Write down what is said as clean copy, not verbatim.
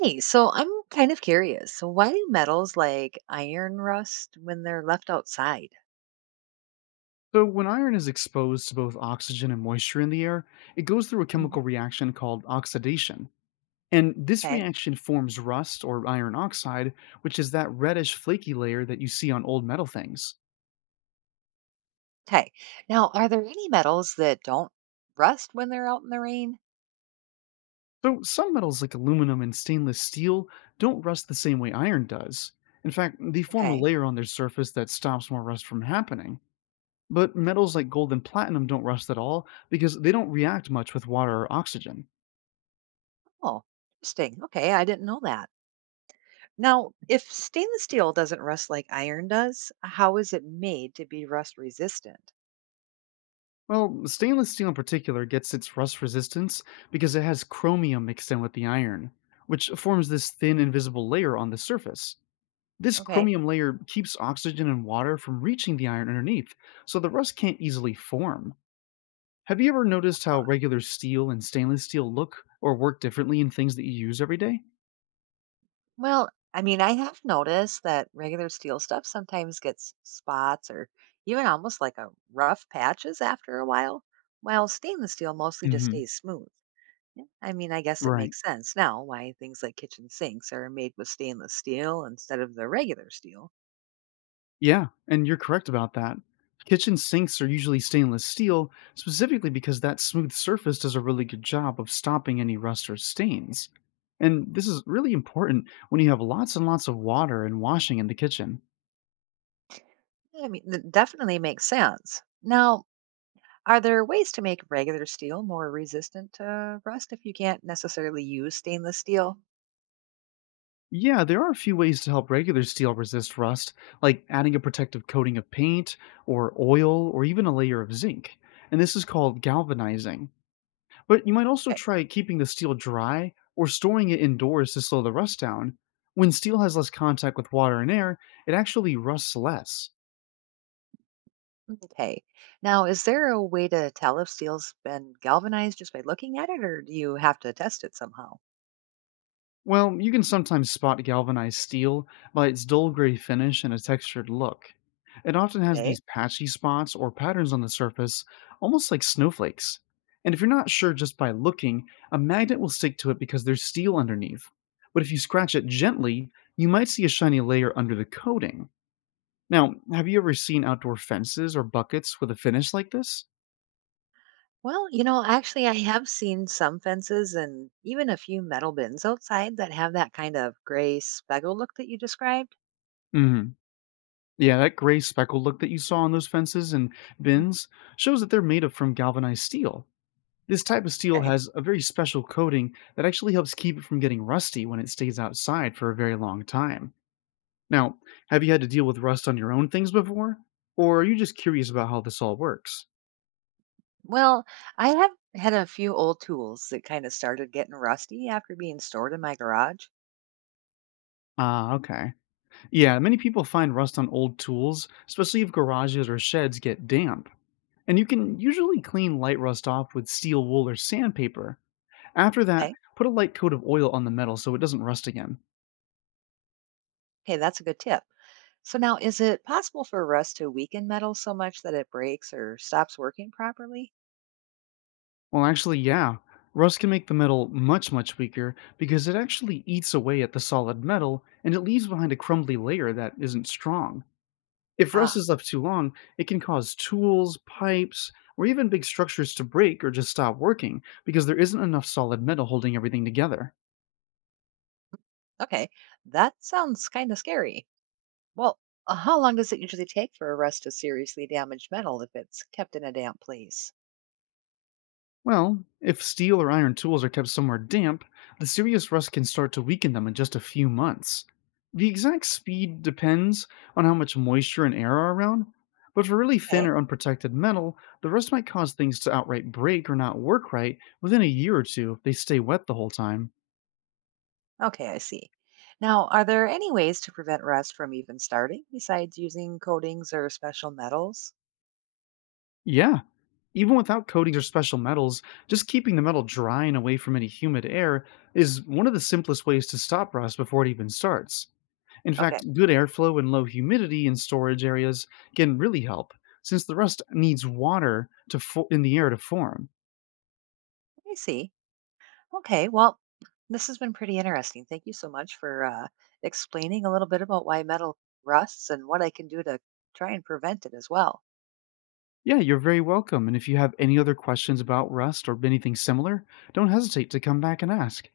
Hey, so I'm kind of curious. So why do metals like iron rust when they're left outside? So, when iron is exposed to both oxygen and moisture in the air, it goes through a Mhm. chemical reaction called oxidation. And this Okay. reaction forms rust or iron oxide, which is that reddish flaky layer that you see on old metal things. Okay. Now, are there any metals that don't rust when they're out in the rain? So, some metals like aluminum and stainless steel don't rust the same way iron does. In fact, they form a Okay. layer on their surface that stops more rust from happening. But metals like gold and platinum don't rust at all because they don't react much with water or oxygen. Oh, interesting. Okay. I didn't know that. Now, if stainless steel doesn't rust like iron does, how is it made to be rust resistant? Well, stainless steel in particular gets its rust resistance because it has chromium mixed in with the iron, which forms this thin, invisible layer on the surface. This Okay. chromium layer keeps oxygen and water from reaching the iron underneath, so the rust can't easily form. Have you ever noticed how regular steel and stainless steel look or work differently in things that you use every day? Well, I mean, I have noticed that regular steel stuff sometimes gets spots or even almost like a rough patches after a while stainless steel mostly just Hmm. stays smooth. Yeah. I mean, I guess it Right. makes sense now why things like kitchen sinks are made with stainless steel instead of the regular steel. Yeah, and you're correct about that. Kitchen sinks are usually stainless steel, specifically because that smooth surface does a really good job of stopping any rust or stains. And this is really important when you have lots and lots of water and washing in the kitchen. I mean, it definitely makes sense. Now, are there ways to make regular steel more resistant to rust if you can't necessarily use stainless steel? Yeah, there are a few ways to help regular steel resist rust, like adding a protective coating of paint, or oil, or even a layer of zinc. And this is called galvanizing. But you might also try keeping the steel dry or storing it indoors to slow the rust down. When steel has less contact with water and air, it actually rusts less. Okay. Now, is there a way to tell if steel's been galvanized just by looking at it, or do you have to test it somehow? Well, you can sometimes spot galvanized steel by its dull gray finish and a textured look. It often has Okay. these patchy spots or patterns on the surface, almost like snowflakes. And if you're not sure just by looking, a magnet will stick to it because there's steel underneath. But if you scratch it gently, you might see a shiny layer under the coating. Now, have you ever seen outdoor fences or buckets with a finish like this? Well, actually, I have seen some fences and even a few metal bins outside that have that kind of gray speckled look that you described. Hmm. Yeah, that gray speckled look that you saw on those fences and Mm. bins shows that they're made of from galvanized steel. This type of steel Okay. has a very special coating that actually helps keep it from getting rusty when it stays outside for a very long time. Now, have you had to deal with rust on your own things before? Or are you just curious about how this all works? Well, I have had a few old tools that kind of started getting rusty after being stored in my garage. Ah, okay. Yeah, many people find rust on old tools, especially if garages or sheds get damp. And you can usually clean light rust off with steel wool or sandpaper. After that, Okay. put a light coat of oil on the metal so it doesn't rust again. Okay, that's a good tip. So now, is it possible for rust to weaken metal so much that it breaks or stops working properly? Well, actually, yeah, rust can make the metal much, much weaker because it actually eats away at the solid metal and it leaves behind a crumbly layer that isn't strong. If rust Ah. is left too long, it can cause tools, pipes, or even big structures to break or just stop working because there isn't enough solid metal holding everything together. Okay, that sounds kind of scary. Well, how long does it usually take for a rust to seriously damage metal if it's kept in a damp place? Well, if steel or iron tools are kept somewhere damp, the serious rust can start to weaken them in just a few months. The exact speed depends on how much moisture and air are around, but for really thin Okay, or unprotected metal, the rust might cause things to outright break or not work right within a year or two if they stay wet the whole time. okay, I see. Now, are there any ways to prevent rust from even starting besides using coatings or special metals? Yeah, even without coatings or special metals, just keeping the metal dry and away from any humid air is one of the simplest ways to stop rust before it even starts. In Okay, fact, good airflow and low humidity in storage areas can really help, since the rust needs water to in the air to form. I see. Okay, well, this has been pretty interesting. Thank you so much for explaining a little bit about why metal rusts and what I can do to try and prevent it as well. Yeah, you're very welcome. And if you have any other questions about rust or anything similar, don't hesitate to come back and ask.